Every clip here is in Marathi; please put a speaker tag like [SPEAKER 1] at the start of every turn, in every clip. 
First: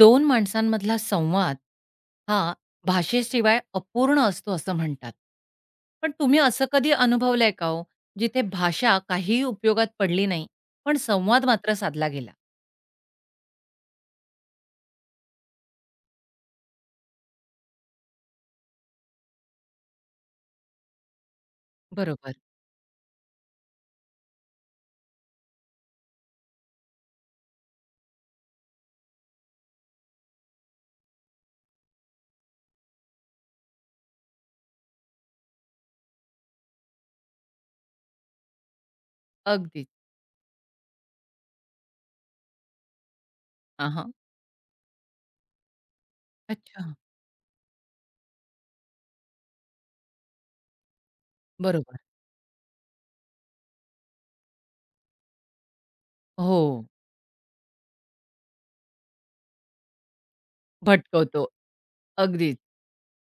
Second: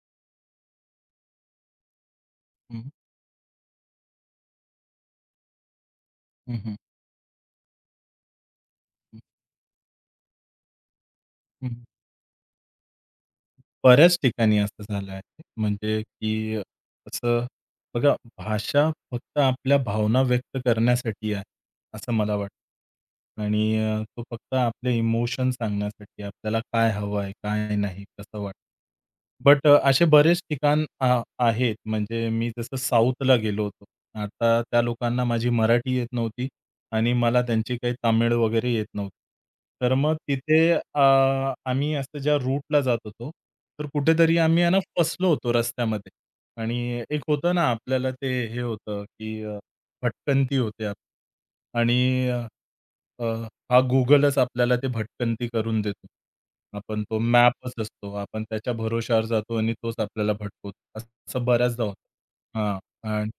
[SPEAKER 1] दोन माणसांमधला संवाद हा
[SPEAKER 2] हं,
[SPEAKER 1] भाषेशिवाय अपूर्ण असतो असं म्हणतात. पण तुम्ही
[SPEAKER 2] हं,
[SPEAKER 1] असं
[SPEAKER 2] हं,
[SPEAKER 1] कधी अनुभवलंय का हो, जिथे भाषा
[SPEAKER 2] हं,
[SPEAKER 1] काहीही उपयोगात पडली नाही, पण संवाद
[SPEAKER 2] हं.
[SPEAKER 1] मात्र साधला गेला?
[SPEAKER 2] बऱ्याच ठिकाणी असं झालं आहे. म्हणजे की असं बघा, भाषा फक्त आपल्या भावना व्यक्त करण्यासाठी आहे, असं मला
[SPEAKER 1] बरोबर.
[SPEAKER 2] वाटतं. आणि तो फक्त आपले इमोशन सांगण्यासाठी आहे. आपल्याला काय हवं आहे, काय नाही, कसं वाटतं. बट असे बरेच ठिकाण आ आहेत. म्हणजे मी जसं साऊथला गेलो होतो. आता त्या लोकांना माझी मराठी येत नव्हती. आणि मला त्यांची काही तामिळ वगैरे येत नव्हती.
[SPEAKER 1] अगदीच.
[SPEAKER 2] तर मग तिथे आम्ही असं ज्या रूटला जात होतो, तर
[SPEAKER 1] हां, हां.
[SPEAKER 2] कुठेतरी आम्ही आहे ना फसलो होतो रस्त्यामध्ये.
[SPEAKER 1] अच्छा.
[SPEAKER 2] आणि एक होतं ना आपल्याला ते हे होतं, की भटकंती होते आपली
[SPEAKER 1] बरोबर.
[SPEAKER 2] आणि अ, अ, हा Googleच आपल्याला ते भटकंती करून देतो.
[SPEAKER 1] हो,
[SPEAKER 2] आपण तो मॅपच असतो. आपण त्याच्या भरोश्यावर जातो आणि तोच आपल्याला भटकवतो. असं
[SPEAKER 1] भटकवतो.
[SPEAKER 2] बऱ्याचदा होतं.
[SPEAKER 1] अगदीच.
[SPEAKER 2] हां. आणि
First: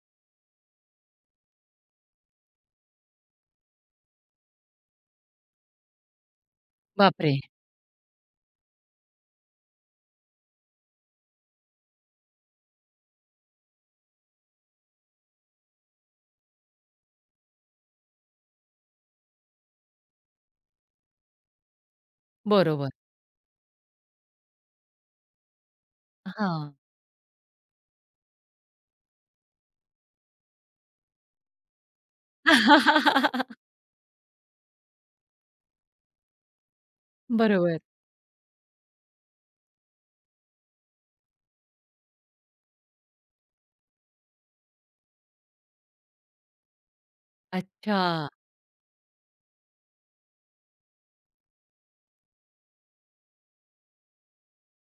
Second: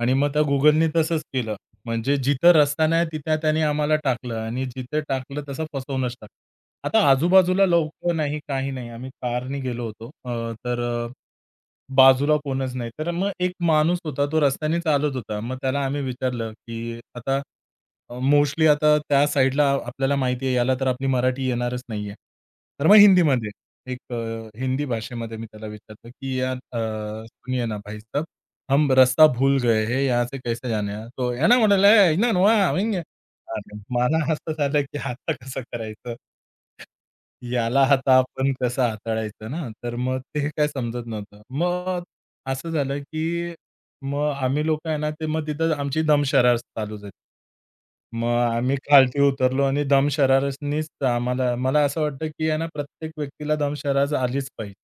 [SPEAKER 2] आणि मग त्या Googleनी तसंच केलं. म्हणजे जिथं रस्ता नाही तिथे त्याने आम्हाला टाकलं आणि जिथे टाकलं तसं फसवूनच टाकलं. आता
[SPEAKER 1] बापरे!
[SPEAKER 2] आजूबाजूला लोकं नाही, काही नाही. आम्ही कारनी गेलो होतो. तर बाजूला कोणच नाही. तर मग एक माणूस होता, तो रस्त्याने चालत होता. मग त्याला आम्ही विचारलं, की आता मोस्टली आता त्या साइडला आपल्याला माहिती आहे, याला तर आपली मराठी येणारच नाहीये. तर
[SPEAKER 1] बरोबर.
[SPEAKER 2] मग हिंदीमध्ये एक अ, हिंदी भाषेमध्ये मी त्याला विचारलं, की "यार
[SPEAKER 1] हां.
[SPEAKER 2] सुनिये ना भाई साहब, हम रास्ता भूल गए हैं, यहाँ से कैसे जाने है?" तो "है ना" म्हणाला, "ए, इधर वहाँ". अरे मला हसत आलं, की आता कसं करायचं?
[SPEAKER 1] बरोबर.
[SPEAKER 2] याला आता आपण कसं हाताळायचं ना, तर मग ते काय समजत नव्हतं. मग असं झालं, की मग आम्ही लोकं आहे ना, ते मग तिथं आमची दमशरार चालू झाली. मग
[SPEAKER 1] अच्छा.
[SPEAKER 2] आम्ही खालती उतरलो आणि दमशरारनीच आम्हाला मला असं वाटतं, की आहे ना, प्रत्येक व्यक्तीला दमशरार आलीच पाहिजे.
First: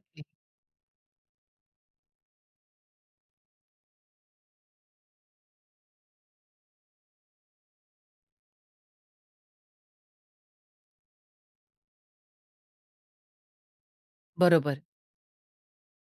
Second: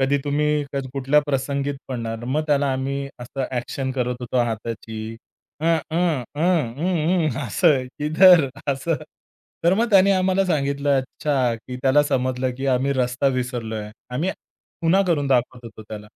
[SPEAKER 2] कधी तुम्ही कधी कुठल्या प्रसंगीत पडणार, मग त्याला आम्ही असं ॲक्शन करत होतो हाताची. अ, अ, अ, अं, अं, असं, इधर असं. तर मग त्याने आम्हाला सांगितलं, अच्छा, की त्याला समजलं, की आम्ही रस्ता विसरलोय. आम्ही
[SPEAKER 1] बरोबर.
[SPEAKER 2] खुणा करून दाखवत होतो त्याला,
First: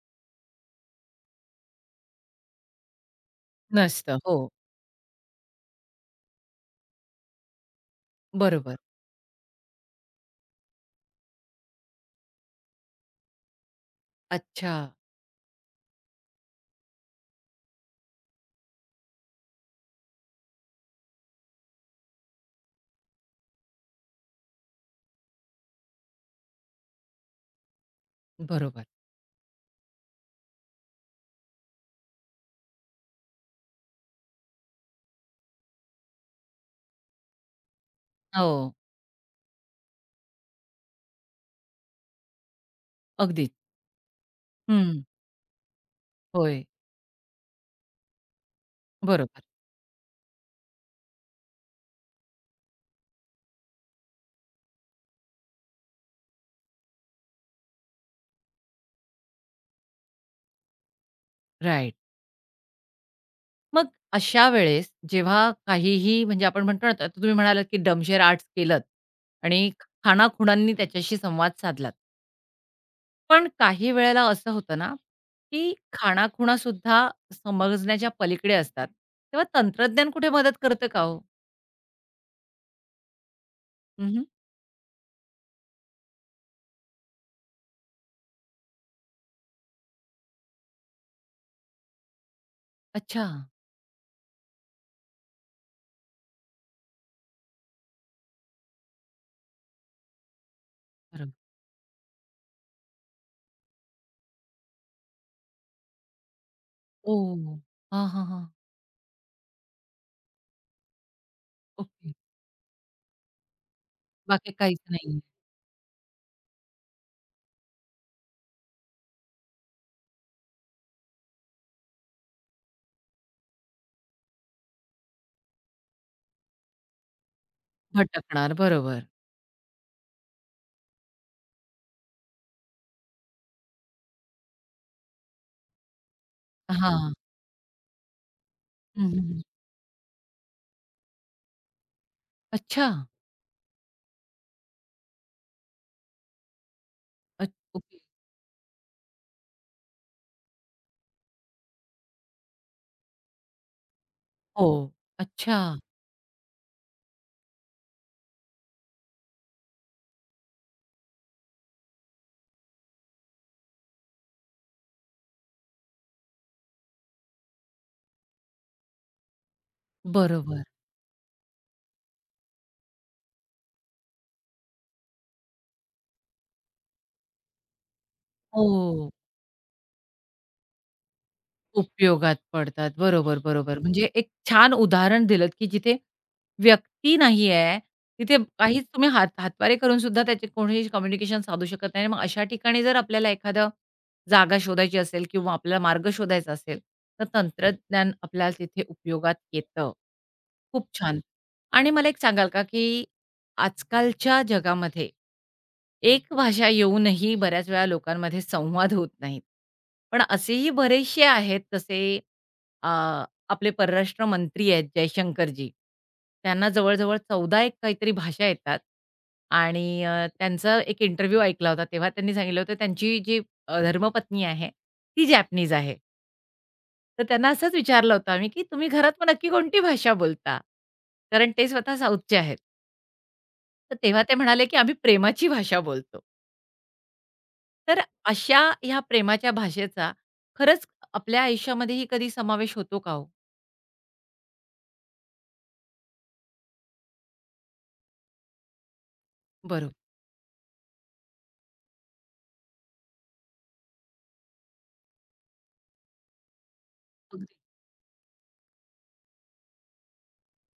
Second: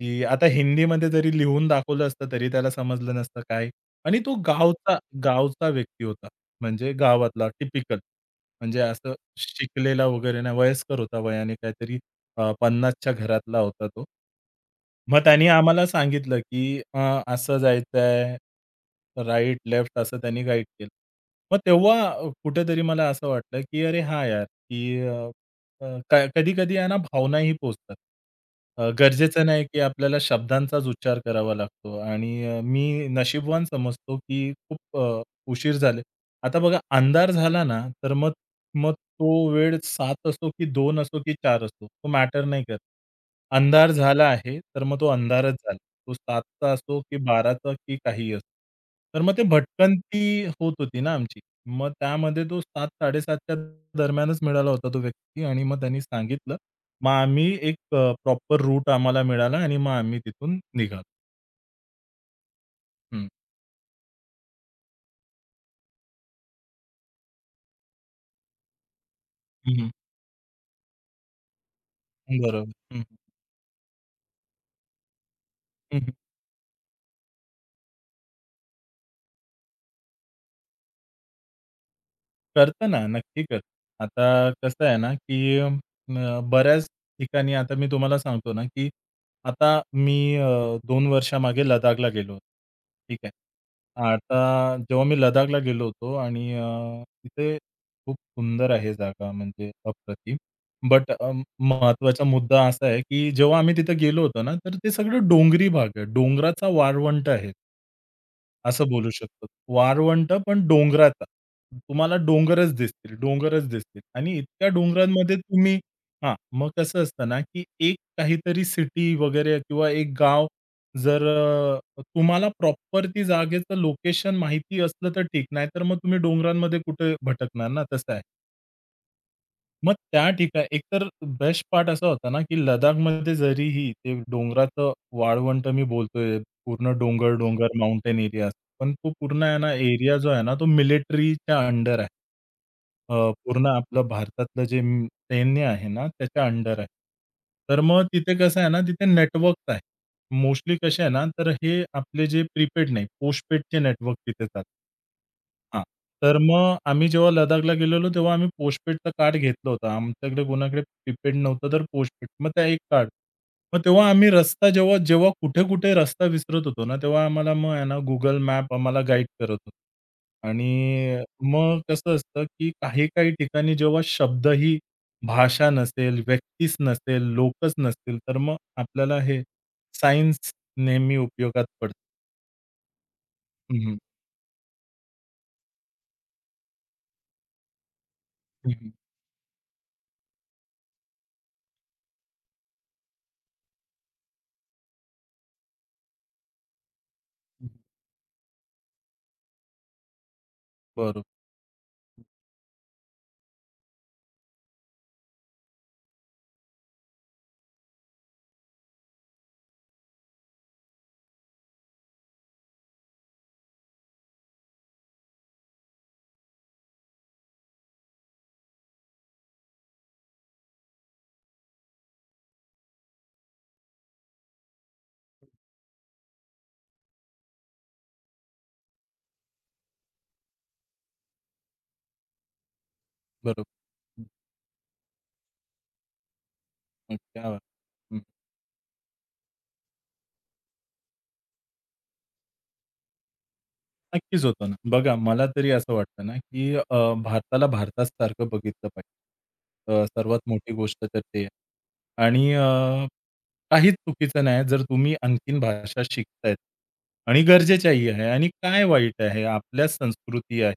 [SPEAKER 2] की आता हिंदीमध्ये जरी लिहून दाखवलं असतं, तरी त्याला समजलं नसतं काय. आणि
[SPEAKER 1] नसतं.
[SPEAKER 2] तो
[SPEAKER 1] हो,
[SPEAKER 2] गावचा गावचा व्यक्ती होता, म्हणजे गावातला टिपिकल.
[SPEAKER 1] बरोबर.
[SPEAKER 2] म्हणजे असं शिकलेला वगैरे नाही, वयस्कर होता वयाने काहीतरी 50च्या घरातला होता तो.
[SPEAKER 1] अच्छा.
[SPEAKER 2] मग त्यानी आम्हाला सांगितलं, की असं जायचंय, राइट, लेफ्ट असं त्यांनी गाईड केलं. मग तेव्हा कुठेतरी मला असं वाटलं, की अरे हां यार, की अ, अ, क कधी-कधी आहे ना भावनाही पोहोचतात.
[SPEAKER 1] बरोबर.
[SPEAKER 2] गरजेचं नाही, की आपल्याला शब्दांचाच उच्चार करावा लागतो आणि मी नशीबवान समजतो, की उशीर झाले. आता बघा अंधार झाला ना, तर मग
[SPEAKER 1] हो,
[SPEAKER 2] मग तो वेळ 7 असो, की 2 असो, की 4 असो, तो मॅटर नाही करत.
[SPEAKER 1] अगदीच.
[SPEAKER 2] अंधार झाला आहे, तर मग
[SPEAKER 1] हं.
[SPEAKER 2] तो अंधारच झाला. तो
[SPEAKER 1] होय,
[SPEAKER 2] 7चा असो, की 12चा, की काहीही असो. तर मग ते
[SPEAKER 1] बरोबर.
[SPEAKER 2] भटकंती होत होती ना आमची. मग त्यामध्ये तो 7-7:30च्या दरम्यानच मिळाला होता तो व्यक्ती आणि मग त्यांनी सांगितलं. मग आम्ही प्रॉपर रूट आम्हाला मिळाला आणि मग आम्ही तिथून निघालो.
[SPEAKER 1] राइट.
[SPEAKER 2] हं.
[SPEAKER 1] मग अशा वेळेस जेव्हा काहीही म्हणजे आपण म्हणतो ना, आता तुम्ही म्हणालात की डमशेर आर्ट्स केलत आणि
[SPEAKER 2] हं,
[SPEAKER 1] खाणाखुणांनी त्याच्याशी संवाद साधलात.
[SPEAKER 2] बरोबर. हं,
[SPEAKER 1] पण काही वेळेला असं होतं ना, की
[SPEAKER 2] हं.
[SPEAKER 1] खाणाखुणा सुद्धा समजण्याच्या पलीकडे असतात. तेव्हा तंत्रज्ञान कुठे मदत करतं का हो?
[SPEAKER 2] करतं ना, नक्की करतं.
[SPEAKER 1] हं,
[SPEAKER 2] आता कसं आहे ना, की बऱ्याच ठिकाणी आता मी तुम्हाला सांगतो ना, की आता मी 2 वर्षामागे लदाखला गेलो होतो. ठीक
[SPEAKER 1] अच्छा.
[SPEAKER 2] आहे. आता जेव्हा मी लदाखला गेलो होतो आणि तिथे खूप सुंदर आहे जागा म्हणजे अप्रतिम. बट
[SPEAKER 1] बरोबर.
[SPEAKER 2] मुद्दा असा आहे, की जेव्हा आम्ही तिथे गेलो होतो ना, तर ते सगळं डोंगरी भाग आहे. डोंगराचा वाळवंट आहे.
[SPEAKER 1] ओह! हां, हां, हां.
[SPEAKER 2] असं बोलू शकतो. वाळवंट पण डोंगराचा.
[SPEAKER 1] ओके.
[SPEAKER 2] तुम्हाला डोंगरच दिसतील, डोंगरच दिसतील आणि
[SPEAKER 1] बाकी
[SPEAKER 2] इतक्या
[SPEAKER 1] काहीच नाही.
[SPEAKER 2] डोंगरांमध्ये तुम्ही हां, मग कसं असतं ना, की एक काहीतरी सिटी वगैरे किंवा एक गाव जर तुम्हाला प्रॉपर ती जागेचं लोकेशन माहिती असलं तर ठीक, नाहीतर मग तुम्ही डोंगरांमध्ये कुठे भटकणार ना, तसं आहे.
[SPEAKER 1] भटकणार. बरोबर.
[SPEAKER 2] मग त्या ठिकाणी एकतर बेस्ट पार्ट असा होता ना, की लदाखमध्ये जरीही ते डोंगराचं वाळवंट मी बोलतोय, पूर्ण
[SPEAKER 1] हां.
[SPEAKER 2] डोंगर-डोंगर माउंटेन एरिया. पण तो
[SPEAKER 1] हं,
[SPEAKER 2] पूर्ण आहे ना, एरिया जो आहे ना, तो मिलिटरीच्या अंडर आहे.
[SPEAKER 1] अच्छा.
[SPEAKER 2] अ, पूर्ण आपलं भारतातलं जे सैन्य आहे ना, त्याच्या अंडर आहे.
[SPEAKER 1] अ,
[SPEAKER 2] तर
[SPEAKER 1] ओके.
[SPEAKER 2] मग तिथे कसं आहे ना, तिथे नेटवर्क आहे. मोस्टली कसे आहे ना, तर हे आपले जे प्रीपेड नाही, पोस्टपेडचे नेटवर्क तिथे चालतात.
[SPEAKER 1] हो. अच्छा.
[SPEAKER 2] हां. तर मग आम्ही जेव्हा लदाखला गेलेलो, तेव्हा आम्ही पोस्टपेडचं कार्ड घेतलं होतं. आमच्याकडे कोणाकडे प्रीपेड नव्हतं, तर पोस्टपेड. मग त्या एक कार्ड. मग तेव्हा आम्ही रस्ता जेव्हा जेव्हा कुठे-कुठे रस्ता विसरत होतो ना, तेव्हा आम्हाला मग आहे ना, Google मॅप आम्हाला गाईड करत होतं.
[SPEAKER 1] बरोबर.
[SPEAKER 2] आणि मग कसं असतं, की काही-काही ठिकाणी जेव्हा शब्दही, भाषा नसेल, व्यक्तीच नसेल, लोकच नसतील, तर मग
[SPEAKER 1] हो.
[SPEAKER 2] आपल्याला हे सायन्स नेहमी उपयोगात पडतं.
[SPEAKER 1] उपयोगात पडतात. बरोबर, बरोबर.
[SPEAKER 2] हं, हं.
[SPEAKER 1] म्हणजे एक छान उदाहरण दिलत, की जिथे व्यक्ती नाही आहे, तिथे
[SPEAKER 2] हं,
[SPEAKER 1] काहीच
[SPEAKER 2] हं.
[SPEAKER 1] तुम्ही हात हातवारे करून सुद्धा त्याचे कोणीही कम्युनिकेशन साधू शकत नाही. मग अशा ठिकाणी जर आपल्याला एखादं जागा शोधायची असेल किंवा आपल्याला मार्ग शोधायचा असेल, तर
[SPEAKER 2] हं, हं.
[SPEAKER 1] तंत्रज्ञान आपल्याला तिथे उपयोगात येतं. खूप छान.
[SPEAKER 2] बरोबर,
[SPEAKER 1] आणि मला एक सांगाल का, की आजकालच्या जगामध्ये एक भाषा येऊनही बऱ्याच वेळा लोकांमध्ये संवाद होत नाहीत. पण असेही बरेचसे आहेत तसे अ, आपले परराष्ट्र मंत्री आहेत जयशंकरजी. त्यांना जवळ-जवळ 14 एक काहीतरी भाषा येतात आणि त्यांचा एक इंटरव्ह्यू ऐकला होता. तेव्हा त्यांनी सांगितलं होतं त्यांची जी धर्मपत्नी आहे ती जॅपनीज आहे. तर त्यांना असंच विचारलं होतं आम्ही, की "तुम्ही घरात मग नक्की कोणती भाषा बोलता?" कारण ते स्वतः साऊथचे आहेत.
[SPEAKER 2] बरोबर.
[SPEAKER 1] तर तेव्हा ते म्हणाले, की आम्ही प्रेमाची भाषा बोलतो.
[SPEAKER 2] क्या बात!
[SPEAKER 1] तर
[SPEAKER 2] हं,
[SPEAKER 1] अशा ह्या प्रेमाच्या भाषेचा खरंच आपल्या आयुष्यामध्येही कधी समावेश होतो का हो?
[SPEAKER 2] नक्कीच होतं ना. बघा मला तरी असं वाटतं ना, की भारताला भारतासारखं बघितलं पाहिजे.
[SPEAKER 1] बरोबर.
[SPEAKER 2] सर्वात मोठी गोष्ट तर ते आहे. आणि काहीच चुकीचं नाही जर तुम्ही आणखीन भाषा शिकतायत आणि
[SPEAKER 1] अगदी.
[SPEAKER 2] गरजेच्याही आहे आणि काय वाईट आहे? आपल्याच संस्कृती आहे.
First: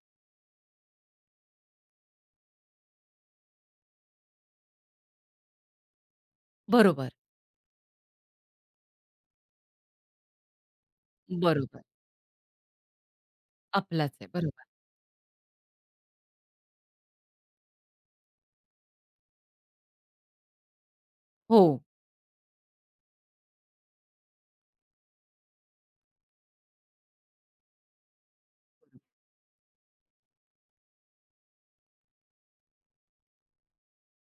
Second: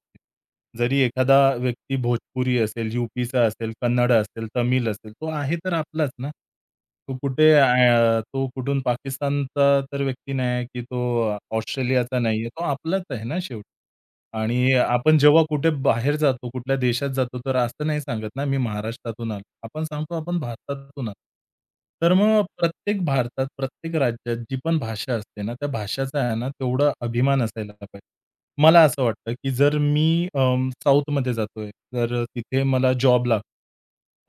[SPEAKER 2] जरी एखादा व्यक्ती भोजपुरी असेल, यूपीचा असेल, कन्नड असेल, तमिळ असेल, तो आहे तर आपलाच ना.
[SPEAKER 1] बरोबर,
[SPEAKER 2] तो तो कुठून पाकिस्तानचा तर व्यक्ती नाही आहे, की तो
[SPEAKER 1] बरोबर.
[SPEAKER 2] ऑस्ट्रेलियाचा नाही आहे. तो आपलाच आहे ना शेवटी.
[SPEAKER 1] आपलाच आहे. बरोबर.
[SPEAKER 2] आणि आपण जेव्हा कुठे बाहेर जातो, कुठल्या देशात जातो, तर असं नाही सांगत ना, मी महाराष्ट्रातून आलो. आपण सांगतो आपण भारतातून आलो.
[SPEAKER 1] हो.
[SPEAKER 2] तर मग प्रत्येक भारतात, प्रत्येक राज्यात जी पण भाषा असते ना, त्या भाषेचा आहे ना, तेवढा अभिमान असायला पाहिजे. मला असं वाटतं, की जर मी साऊथमध्ये जातोय, तर तिथे मला जॉब लागतो.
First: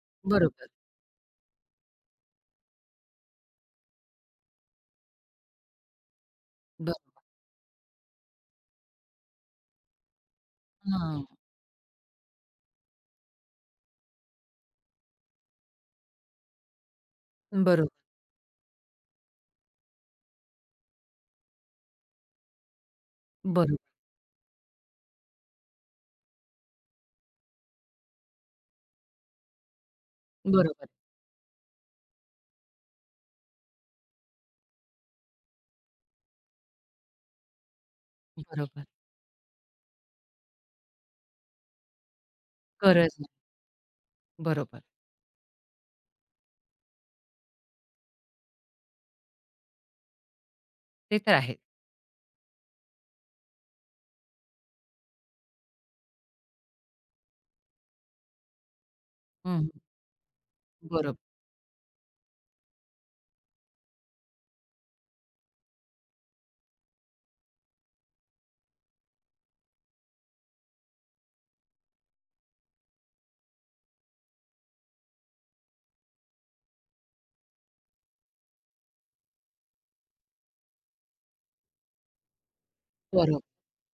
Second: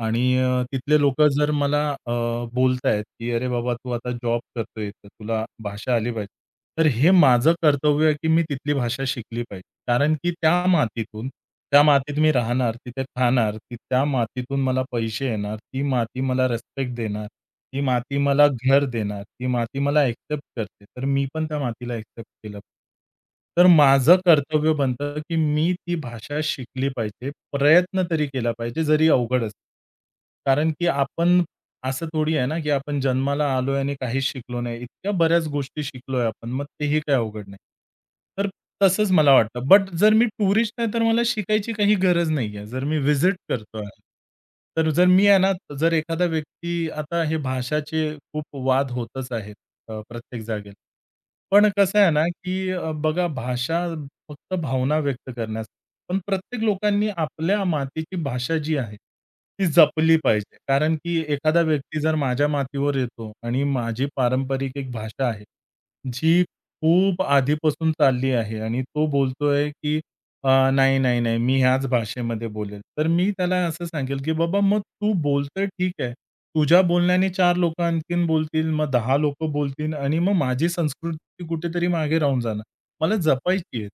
[SPEAKER 2] आणि
[SPEAKER 1] बरोबर.
[SPEAKER 2] तिथले लोकं जर मला बोलतायत, की "अरे बाबा, तू आता जॉब करतोय, तर तुला भाषा आली पाहिजे." तर हे
[SPEAKER 1] बरोबर.
[SPEAKER 2] माझं कर्तव्य आहे, की मी तिथली भाषा शिकली पाहिजे. कारण की त्या
[SPEAKER 1] हां.
[SPEAKER 2] मातीतून, त्या मातीत मी राहणार, तिथे खाणार, ती त्या मातीतून मला पैसे येणार, ती माती मला रिस्पेक्ट देणार. ती
[SPEAKER 1] बरोबर,
[SPEAKER 2] माती मला घर देणार, ती माती मला एक्सेप्ट करते, तर मी पण त्या मातीला एक्सेप्ट केलं. तर
[SPEAKER 1] बरोबर,
[SPEAKER 2] माझं कर्तव्य बनतं, की मी ती भाषा शिकली पाहिजे, प्रयत्न तरी केला पाहिजे, जरी अवघड असलं. कारण की
[SPEAKER 1] बरोबर,
[SPEAKER 2] आपण असं थोडी आहे ना, की आपण जन्माला आलोय आणि काहीच शिकलो नाही. इतक्या बऱ्याच गोष्टी शिकलोय आपण. मग तेही काय अवघड नाही. तर
[SPEAKER 1] बरोबर.
[SPEAKER 2] तसंच मला वाटतं. बट जर मी टुरिस्ट आहे, तर मला शिकायची काही गरज नाहीये. जर मी
[SPEAKER 1] गरज नाही.
[SPEAKER 2] व्हिजिट करतोय,
[SPEAKER 1] बरोबर.
[SPEAKER 2] तर जर मी आहे ना, जर एखादा व्यक्ती आता हे भाषाचे खूप वाद होतच आहेत प्रत्येक जागेला.
[SPEAKER 1] ते तर आहे.
[SPEAKER 2] पण कसं आहे ना, की बघा भाषा फक्त भावना व्यक्त करण्यास. पण प्रत्येक लोकांनी आपल्या मातीची भाषा जी आहे, ती
[SPEAKER 1] हं.
[SPEAKER 2] जपली पाहिजे. कारण
[SPEAKER 1] बरोबर,
[SPEAKER 2] की एखादा व्यक्ती जर माझ्या मातीवर येतो आणि माझी पारंपरिक एक भाषा आहे, जी खूप आधीपासून चालली आहे आणि तो बोलतोय की "नाही, नाही, नाही, मी ह्याच भाषेमध्ये बोलेल." तर मी त्याला असं सांगेल की "बाबा मग तू बोलतोय ठीक आहे. तुझ्या बोलण्याने 4 लोकं आणखीन बोलतील, मग 10 लोकं बोलतील आणि मग माझी संस्कृती कुठेतरी मागे राहून जाणार." मला
[SPEAKER 1] बरोबर.
[SPEAKER 2] जपायची आहे.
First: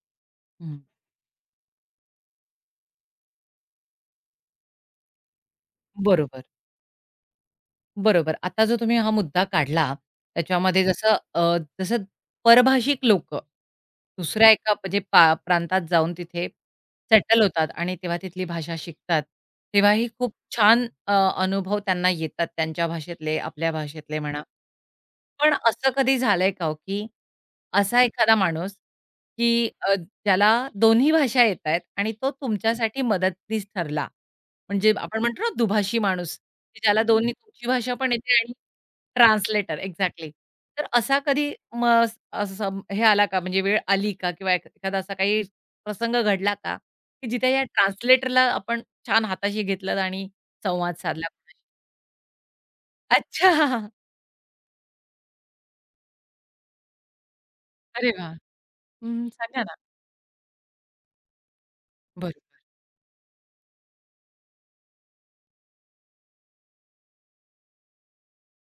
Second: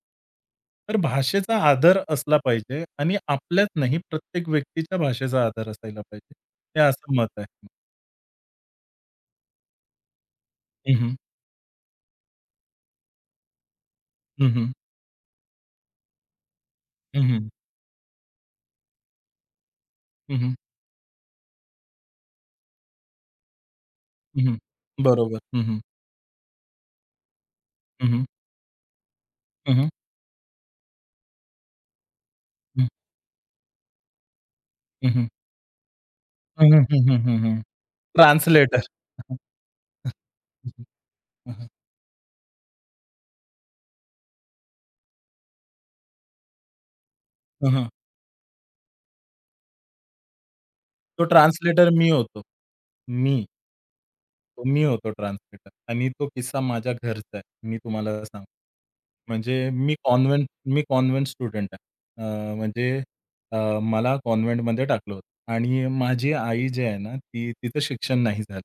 [SPEAKER 1] हं.
[SPEAKER 2] तर भाषेचा आदर असला पाहिजे आणि आपल्यात नाही प्रत्येक व्यक्तीच्या भाषेचा आदर असायला पाहिजे.
[SPEAKER 1] बरोबर.
[SPEAKER 2] हे असं मत आहे.
[SPEAKER 1] बरोबर. आता जो तुम्ही हा मुद्दा काढला, त्याच्यामध्ये हं.
[SPEAKER 2] हं, हं.
[SPEAKER 1] जसं जसं परभाषिक लोकं दुसऱ्या
[SPEAKER 2] हं, हं.
[SPEAKER 1] एका म्हणजे पा प्रांतात जाऊन तिथे
[SPEAKER 2] हं,
[SPEAKER 1] सेटल
[SPEAKER 2] हं.
[SPEAKER 1] होतात आणि तेव्हा तिथली भाषा शिकतात. तेव्हाही खूप
[SPEAKER 2] हं,
[SPEAKER 1] छान अनुभव त्यांना येतात त्यांच्या भाषेतले, आपल्या भाषेतले म्हणा.
[SPEAKER 2] बरोबर.
[SPEAKER 1] पण
[SPEAKER 2] हं, हं.
[SPEAKER 1] असं कधी झालंय का हो, की असा
[SPEAKER 2] हं, हं.
[SPEAKER 1] एखादा माणूस, की
[SPEAKER 2] हं, हं.
[SPEAKER 1] ज्याला दोन्ही भाषा येतायत आणि तो तुमच्यासाठी मदतनीस ठरला? म्हणजे
[SPEAKER 2] हं, हं,
[SPEAKER 1] आपण
[SPEAKER 2] हं.
[SPEAKER 1] म्हणतो ना दुभाषी माणूस.
[SPEAKER 2] हं,
[SPEAKER 1] की ज्याला
[SPEAKER 2] हं.
[SPEAKER 1] दोन्ही
[SPEAKER 2] हं, हं.
[SPEAKER 1] तुमची भाषा पण येते आणि
[SPEAKER 2] ट्रान्सलेटर.
[SPEAKER 1] Translator exactly. तर असा कधी म अस असं हे आला का म्हणजे वेळ आली का किंवा एखादा असा काही प्रसंग घडला का, की जिथे या
[SPEAKER 2] हं, हं.
[SPEAKER 1] ट्रान्सलेटरला आपण छान हाताशी घेतलं आणि संवाद
[SPEAKER 2] तो
[SPEAKER 1] साधला?
[SPEAKER 2] ट्रान्सलेटर मी होतो. मी.
[SPEAKER 1] अच्छा.
[SPEAKER 2] तो मी होतो ट्रान्सलेटर आणि तो किस्सा माझ्या घरचा आहे. मी
[SPEAKER 1] अरे
[SPEAKER 2] तुम्हाला
[SPEAKER 1] वाह!
[SPEAKER 2] सांगतो.
[SPEAKER 1] हं, सांगा
[SPEAKER 2] म्हणजे
[SPEAKER 1] ना.
[SPEAKER 2] मी कॉन्व्हेंट मी कॉन्व्हेंट स्टुडंट आहे.
[SPEAKER 1] बरं.
[SPEAKER 2] म्हणजे अ, मला कॉन्व्हेंटमध्ये टाकलं होतं आणि माझी आई जी आहे ना, ती तिचं शिक्षण नाही झालं.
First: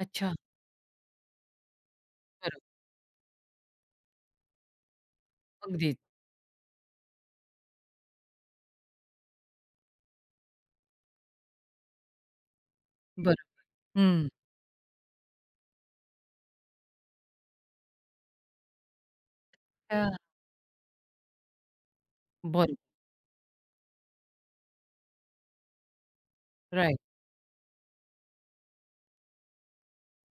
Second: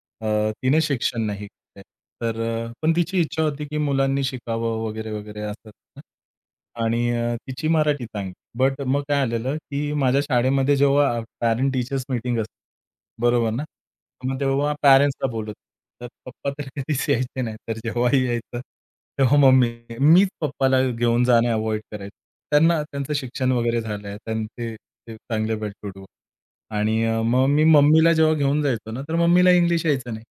[SPEAKER 1] अच्छा.
[SPEAKER 2] तिने शिक्षण नाही केलं तर
[SPEAKER 1] बरं.
[SPEAKER 2] पण तिची इच्छा होती, की मुलांनी शिकावं वगैरे, वगैरे असं
[SPEAKER 1] अगदीच.
[SPEAKER 2] आणि तिची मराठी चांगली बट मग काय आलेलं, की माझ्या शाळेमध्ये जेव्हा पॅरेंट टीचर्स मीटिंग असते,
[SPEAKER 1] बरं.
[SPEAKER 2] बरोबर ना?
[SPEAKER 1] हं.
[SPEAKER 2] मग तेव्हा पॅरेंट्सला बोलवतात. तर पप्पा तर कधीच यायचे नाही. तर जेव्हाही यायचं, तेव्हा मम्मी
[SPEAKER 1] अच्छा.
[SPEAKER 2] मीच पप्पाला घेऊन जाणं अव्हॉइड करायचो.
[SPEAKER 1] बरं.
[SPEAKER 2] त्यांना त्यांचं शिक्षण वगैरे झालंय. त्यांचे ते चांगले वेल टू डू
[SPEAKER 1] राइट.
[SPEAKER 2] आणि मग मी मम्मीला जेव्हा घेऊन जायचो ना, तर मम्मीला इंग्लिश यायचं नाही.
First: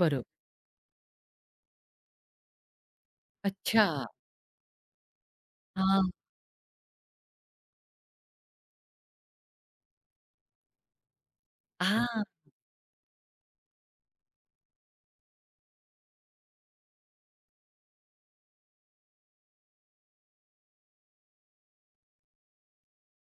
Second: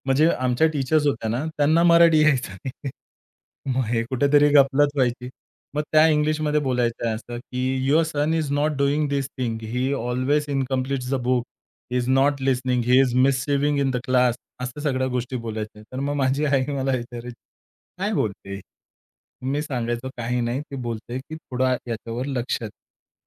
[SPEAKER 1] बरं.
[SPEAKER 2] म्हणजे आमच्या टीचर्स होत्या ना, त्यांना मराठी यायचं नाही. मग
[SPEAKER 1] अच्छा.
[SPEAKER 2] हे कुठेतरी गफलत व्हायची. मग त्या
[SPEAKER 1] हां.
[SPEAKER 2] इंग्लिशमध्ये बोलायचं आहे असं, की "your son is not doing this thing. He always incomplete the book. He is
[SPEAKER 1] हां.
[SPEAKER 2] Not listening. He is misbehaving in the class." असं सगळ्या गोष्टी बोलायच्या. तर मग माझी आई मला विचारायची, "काय बोलते ही?" मी सांगायचो, "काही नाही. ती बोलते की थोडा याच्यावर लक्ष दे.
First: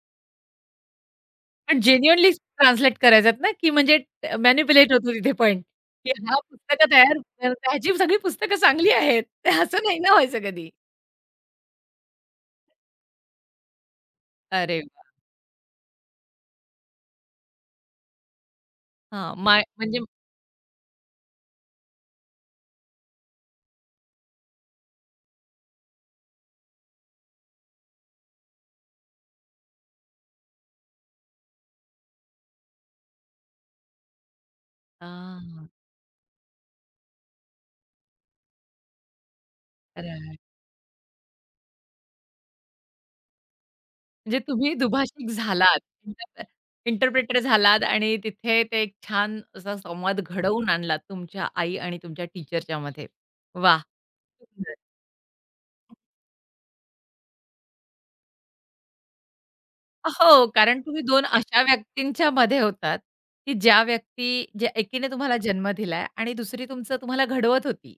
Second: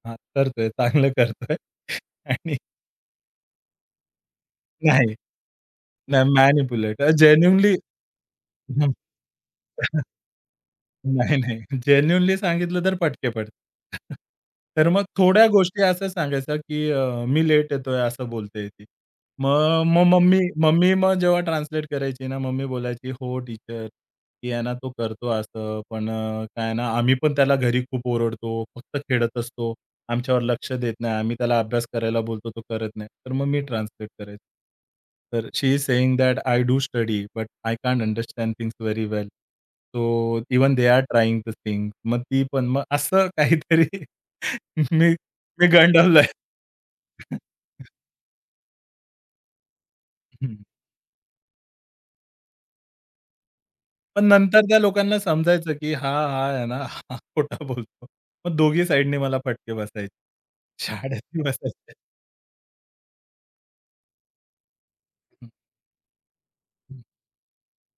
[SPEAKER 2] हां, करतोय, चांगलं करतोय."
[SPEAKER 1] पण जेन्युइनली
[SPEAKER 2] आणि
[SPEAKER 1] ट्रान्सलेट करायचात ना, की म्हणजे मॅनिप्युलेट होतो
[SPEAKER 2] नाही,
[SPEAKER 1] तिथे पण, की
[SPEAKER 2] नाही
[SPEAKER 1] हां, पुस्तकं
[SPEAKER 2] मॅनिप्युलेट
[SPEAKER 1] तयार
[SPEAKER 2] जेन्युइनली
[SPEAKER 1] त्याची सगळी पुस्तकं चांगली आहेत. असं नाही ना व्हायचं कधी.
[SPEAKER 2] नाही, नाही. जेन्युइनली सांगितलं तर पटके पडतात.
[SPEAKER 1] अरे
[SPEAKER 2] तर मग
[SPEAKER 1] वाह!
[SPEAKER 2] थोड्या गोष्टी असं सांगायच्या, की "मी लेट येतोय" असं बोलते ती.
[SPEAKER 1] हां, माय
[SPEAKER 2] मग
[SPEAKER 1] म्हणजे
[SPEAKER 2] मग मम्मी मम्मी मग जेव्हा ट्रान्सलेट करायची ना, मम्मी बोलायची, "हो टीचर, की आहे ना तो करतो असं, पण काय आहे ना आम्ही पण त्याला घरी खूप ओरडतो, फक्त खेळत असतो. आमच्यावर लक्ष देत नाही. आम्ही त्याला अभ्यास करायला बोलतो, तो करत नाही. तर मग मी ट्रान्सलेट करायचो. तर
[SPEAKER 1] हां,
[SPEAKER 2] she is saying that I do study, but I can't understand things very well.
[SPEAKER 1] Right.
[SPEAKER 2] So even they are trying the thing. मग ती पण मग असं काहीतरी
[SPEAKER 1] म्हणजे तुम्ही
[SPEAKER 2] मी
[SPEAKER 1] दुभाषिक
[SPEAKER 2] मी
[SPEAKER 1] झालात,
[SPEAKER 2] गंडवलंय.
[SPEAKER 1] इंटरप्रे इंटरप्रेटर झालात आणि तिथे ते एक छान असा संवाद
[SPEAKER 2] हं.
[SPEAKER 1] घडवून आणलात तुमच्या आई आणि तुमच्या टीचरच्यामध्ये. वाह!
[SPEAKER 2] पण नंतर
[SPEAKER 1] सुंदर.
[SPEAKER 2] त्या लोकांना समजायचं, की हा आहे ना, हा खोटा बोलतो. मग दोघी साइडने मला फटके बसायचे.
[SPEAKER 1] हो, कारण तुम्ही 2
[SPEAKER 2] शाळेतही
[SPEAKER 1] अशा
[SPEAKER 2] बसायचे.
[SPEAKER 1] व्यक्तींच्या मध्ये होतात, की ज्या व्यक्ती ज्या एकीने तुम्हाला जन्म दिलाय आणि दुसरी तुमचं
[SPEAKER 2] हं,
[SPEAKER 1] तुम्हाला घडवत होती.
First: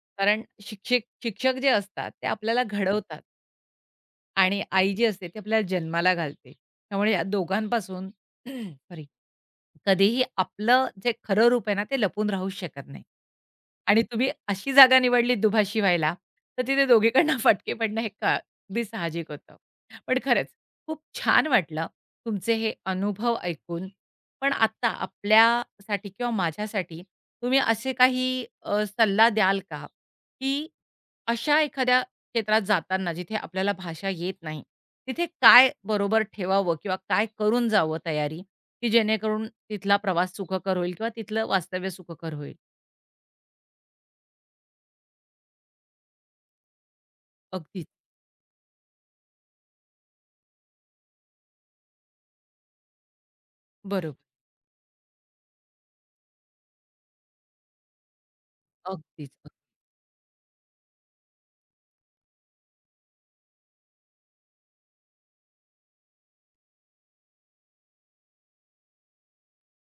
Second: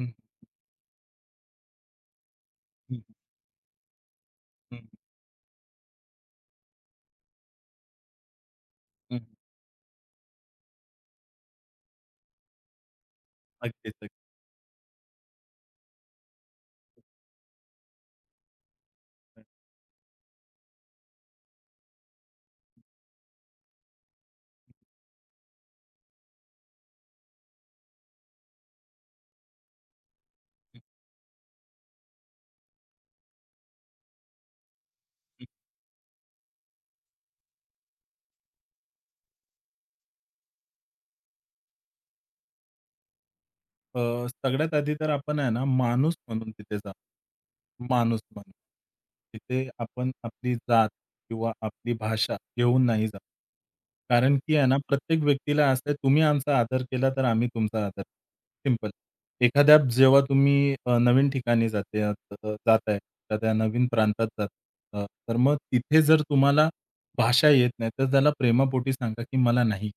[SPEAKER 2] हं,
[SPEAKER 1] कारण शिक्षक जे असतात ते आपल्याला
[SPEAKER 2] हं,
[SPEAKER 1] घडवतात. आणि
[SPEAKER 2] हं, हं,
[SPEAKER 1] आई जी असते ती आपल्याला जन्माला घालते. त्यामुळे या दोघांपासून सॉरी,
[SPEAKER 2] हं.
[SPEAKER 1] कधीही आपलं जे खरं रूप आहे ना ते लपून राहूच शकत नाही. आणि
[SPEAKER 2] अगदीच,
[SPEAKER 1] तुम्ही अशी जागा निवडली दुभाषी व्हायला, तर तिथे दोघीकडनं फटके पडणं हे का अगदी साहजिक होतं. पण खरंच खूप छान वाटलं तुमचे हे अनुभव ऐकून. पण आत्ता आपल्यासाठी किंवा माझ्यासाठी तुम्ही असे काही सल्ला द्याल का, की अशा एखाद्या क्षेत्रात जाताना जिथे आपल्याला भाषा येत नाही, तिथे काय बरोबर ठेवावं किंवा काय करून जावं तयारी, की जेणेकरून तिथला प्रवास सुखकर होईल किंवा तिथलं वास्तव्य सुखकर होईल?
[SPEAKER 2] अ, सगळ्यात आधी तर आपण आहे ना, माणूस म्हणून तिथे जा.
[SPEAKER 1] अगदीच.
[SPEAKER 2] माणूस म्हणून. तिथे आपण आपली जात किंवा आपली भाषा घेऊन नाही जात.
[SPEAKER 1] बरोबर.
[SPEAKER 2] कारण की आहे ना, प्रत्येक व्यक्तीला असं आहे, तुम्ही आमचा आदर केला तर आम्ही तुमचा आदर सिंपल.
[SPEAKER 1] अगदीच.
[SPEAKER 2] एखाद्या जेव्हा तुम्ही नवीन ठिकाणी जाताय, एखाद्या नवीन प्रांतात जात तर मग तिथे जर तुम्हाला भाषा येत नाही, तर त्याला प्रेमापोटी सांगा, की मला नाही.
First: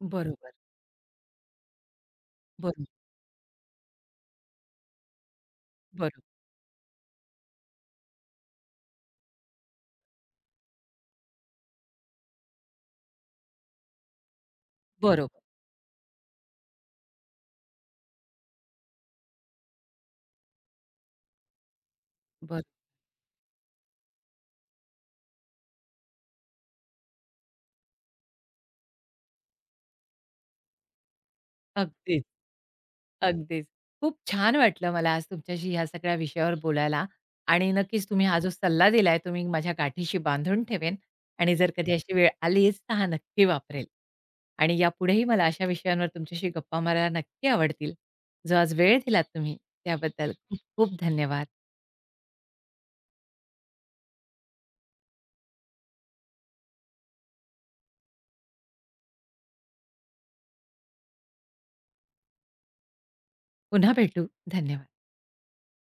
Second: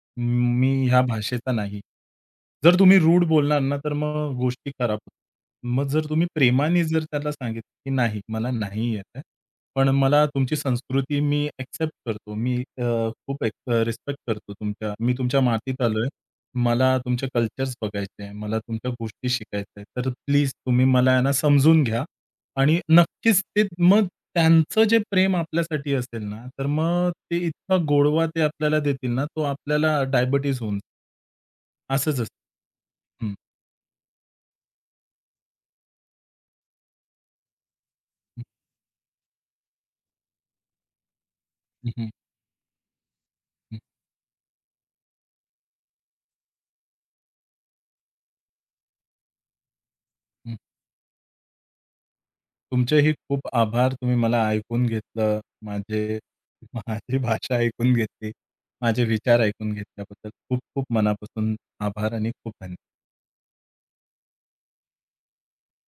[SPEAKER 1] बरोबर,
[SPEAKER 2] मी ह्या भाषेचा नाही. जर
[SPEAKER 1] बरोबर,
[SPEAKER 2] तुम्ही रूड बोलणार ना, तर मग गोष्टी खराब होतात. मग जर
[SPEAKER 1] बरोबर,
[SPEAKER 2] तुम्ही प्रेमाने जर त्याला सांगितलं, की नाही, मला नाही येत आहे, पण मला तुमची संस्कृती मी एक्सेप्ट करतो. मी अ, खूप एक अ, रिस्पेक्ट करतो तुमच्या. मी तुमच्या
[SPEAKER 1] बरोबर,
[SPEAKER 2] मातीत आलोय. मला तुमचे कल्चर्स बघायचे आहे. मला तुमच्या गोष्टी शिकायच्या आहेत. तर प्लीज तुम्ही मला आहे ना समजून घ्या
[SPEAKER 1] बरोबर.
[SPEAKER 2] आणि नक्कीच ते मग त्यांचं जे प्रेम आपल्यासाठी असेल ना, तर मग ते इतका गोडवा ते आपल्याला देतील ना, तो आपल्याला डायबिटीज होऊन असंच
[SPEAKER 1] अगदीच.
[SPEAKER 2] असतं. हं,
[SPEAKER 1] अगदीच. खूप छान वाटलं मला आज तुमच्याशी ह्या सगळ्या विषयावर बोलायला आणि नक्कीच तुम्ही हा
[SPEAKER 2] हं,
[SPEAKER 1] जो सल्ला दिलाय तो मी माझ्या गाठीशी बांधून ठेवेन आणि जर
[SPEAKER 2] हं,
[SPEAKER 1] कधी
[SPEAKER 2] हं,
[SPEAKER 1] अशी वेळ आलीच तर हा नक्की
[SPEAKER 2] हं,
[SPEAKER 1] वापरेल. आणि यापुढेही मला अशा विषयांवर तुमच्याशी गप्पा मारायला नक्की आवडतील. जो आज वेळ दिलात तुम्ही त्याबद्दल खूप खूप धन्यवाद.
[SPEAKER 2] तुमचेही खूप आभार. तुम्ही मला ऐकून घेतलं. माझे माझी भाषा ऐकून घेतली. माझे विचार ऐकून घेतल्याबद्दल खूप खूप मनापासून आभार आणि खूप धन्यवाद.
[SPEAKER 1] पुन्हा भेटू. धन्यवाद.